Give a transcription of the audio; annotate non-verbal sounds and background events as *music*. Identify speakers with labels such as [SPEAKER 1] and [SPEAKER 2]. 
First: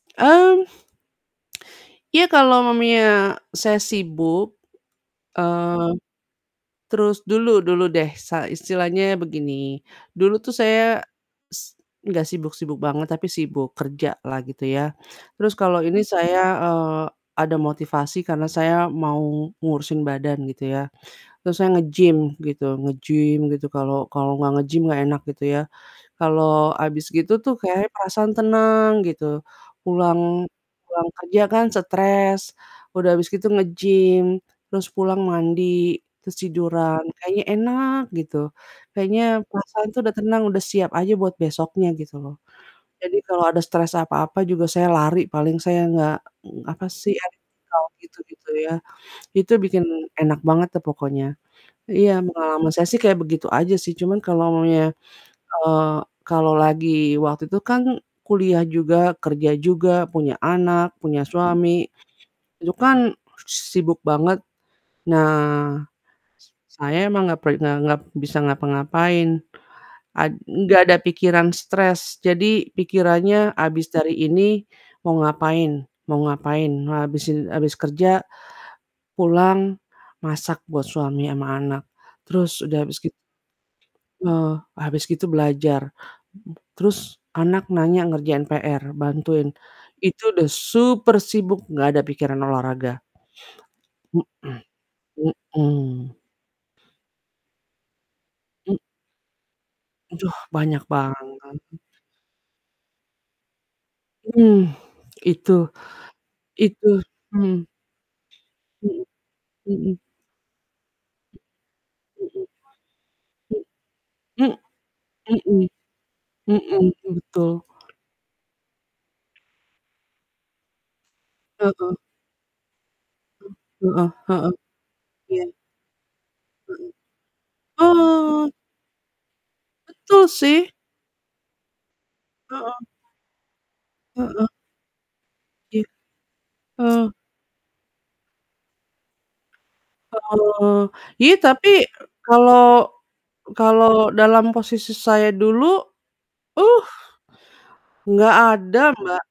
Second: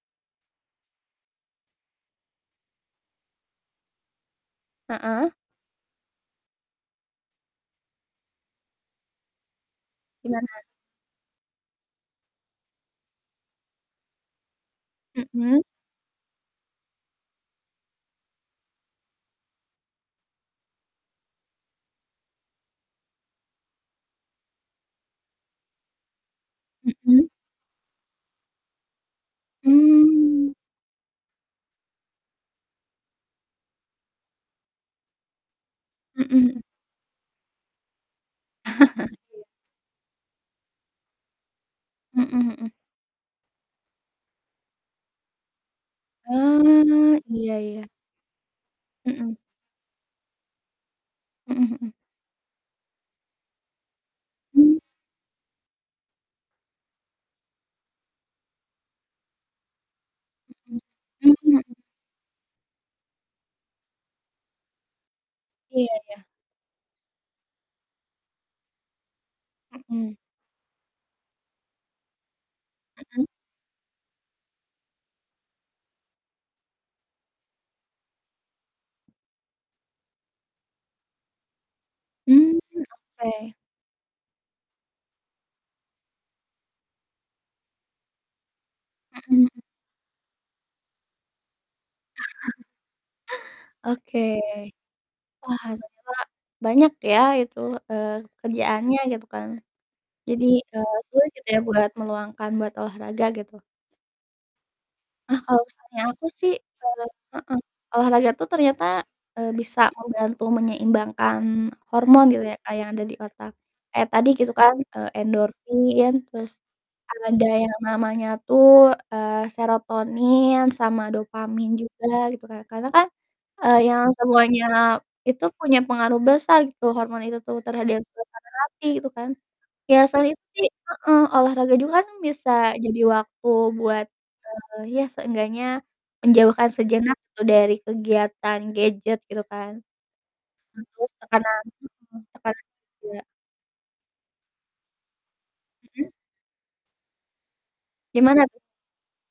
[SPEAKER 1] Mmm. Ya, kalau maminya saya sibuk,
[SPEAKER 2] Heeh.
[SPEAKER 1] eee, terus dulu dulu deh, sa istilahnya begini, dulu tuh
[SPEAKER 2] Gimana?
[SPEAKER 1] saya s enggak sibuk-sibuk banget, tapi sibuk kerja lah gitu ya, terus
[SPEAKER 2] Mhm.
[SPEAKER 1] kalau ini saya, eee, ada motivasi karena saya mau ngurusin badan gitu ya, terus saya nge-gym gitu nge-gym gitu kalau kalau nggak nge-gym gak enak gitu ya, kalau abis
[SPEAKER 2] Mhm.
[SPEAKER 1] gitu tuh kayak perasaan tenang gitu, pulang
[SPEAKER 2] Mmm.
[SPEAKER 1] pulang kerja kan stres, udah abis gitu nge-gym, terus pulang mandi, terus
[SPEAKER 2] Mhm mhm.
[SPEAKER 1] tiduran kayaknya enak gitu, kayaknya
[SPEAKER 2] *laughs* Iya.
[SPEAKER 1] perasaan tuh udah tenang udah siap aja buat besoknya gitu loh.
[SPEAKER 2] Heeh heeh.
[SPEAKER 1] Jadi kalau ada stress apa-apa juga saya lari paling, saya nggak apa sih,
[SPEAKER 2] Ah,
[SPEAKER 1] *unintelligible*
[SPEAKER 2] iya iya.
[SPEAKER 1] gitu-gitu ya.
[SPEAKER 2] Mhm.
[SPEAKER 1] Itu bikin enak banget tuh pokoknya.
[SPEAKER 2] Heeh heeh.
[SPEAKER 1] Iya, pengalaman saya sih kayak begitu aja sih, cuman kalau
[SPEAKER 2] Mmm.
[SPEAKER 1] maminya, eee, kalau lagi waktu itu kan kuliah juga, kerja juga, punya
[SPEAKER 2] Mhm.
[SPEAKER 1] anak, punya
[SPEAKER 2] Mmm, mhm.
[SPEAKER 1] suami, itu kan sibuk banget, nah
[SPEAKER 2] Iya iya.
[SPEAKER 1] s saya emang nggak pe nggak ngap bisa ngapa-ngapain,
[SPEAKER 2] Mhm.
[SPEAKER 1] a nggak ada pikiran stres, jadi
[SPEAKER 2] Mhm.
[SPEAKER 1] pikirannya abis dari ini mau ngapain? Mau ngapain? Habis in habis kerja, pulang masak buat suami sama anak, terus
[SPEAKER 2] Mmm
[SPEAKER 1] udah habis git
[SPEAKER 2] oke.
[SPEAKER 1] eh, habis gitu belajar, terus anak nanya ngerjain PR,
[SPEAKER 2] Mhm
[SPEAKER 1] bantuin,
[SPEAKER 2] mhm.
[SPEAKER 1] itu udah super sibuk gak ada pikiran
[SPEAKER 2] *chuckles*
[SPEAKER 1] olahraga,
[SPEAKER 2] Oke.
[SPEAKER 1] heeh,
[SPEAKER 2] Wah ternyata
[SPEAKER 1] mhm.
[SPEAKER 2] banyak ya itu, eee,
[SPEAKER 1] M
[SPEAKER 2] kerjaannya gitu kan
[SPEAKER 1] Aduh
[SPEAKER 2] jadi,
[SPEAKER 1] banyak
[SPEAKER 2] eee, sulit gitu
[SPEAKER 1] banget.
[SPEAKER 2] ya buat meluangkan buat olahraga gitu.
[SPEAKER 1] Mmm,
[SPEAKER 2] Ah
[SPEAKER 1] itu
[SPEAKER 2] kalau misalnya aku sih,
[SPEAKER 1] itu hmm.
[SPEAKER 2] heeh, olahraga tuh ternyata,
[SPEAKER 1] Mhm,
[SPEAKER 2] e bisa
[SPEAKER 1] mhm.
[SPEAKER 2] membantu menyeimbangkan hormon gitu ya Kak yang ada di otak,
[SPEAKER 1] Heeh.
[SPEAKER 2] kayak tadi gitu
[SPEAKER 1] Hmm
[SPEAKER 2] kan, eee,
[SPEAKER 1] hmm,
[SPEAKER 2] endorfin terus
[SPEAKER 1] heeh heeh heeh,
[SPEAKER 2] ada
[SPEAKER 1] betul.
[SPEAKER 2] yang namanya tuh, eee, serotonin sama dopamin
[SPEAKER 1] Heeh.
[SPEAKER 2] juga gitu kan. Karena kan, eee,
[SPEAKER 1] M
[SPEAKER 2] yang
[SPEAKER 1] heeh heeh,
[SPEAKER 2] semuanya
[SPEAKER 1] iya.
[SPEAKER 2] itu punya pengaruh besar gitu hormon itu tuh
[SPEAKER 1] Heeh,
[SPEAKER 2] terhadap suasana
[SPEAKER 1] ah.
[SPEAKER 2] hati gitu kan, ya
[SPEAKER 1] Betul
[SPEAKER 2] selain itu sih
[SPEAKER 1] sih.
[SPEAKER 2] heeh, olahraga juga kan bisa
[SPEAKER 1] Heeh.
[SPEAKER 2] jadi waktu buat,
[SPEAKER 1] Heeh.
[SPEAKER 2] eee, ya seenggaknya
[SPEAKER 1] Iya,
[SPEAKER 2] menjauhkan
[SPEAKER 1] oh.
[SPEAKER 2] sejenak tuh dari kegiatan gadget gitu kan.
[SPEAKER 1] Heeh,
[SPEAKER 2] Terus
[SPEAKER 1] ya
[SPEAKER 2] tekanan
[SPEAKER 1] tapi
[SPEAKER 2] heeh, tekanan
[SPEAKER 1] kalau
[SPEAKER 2] juga.
[SPEAKER 1] kalau dalam posisi saya dulu
[SPEAKER 2] Heeh.
[SPEAKER 1] uh enggak
[SPEAKER 2] Gimana tuh?
[SPEAKER 1] ada, Mbak.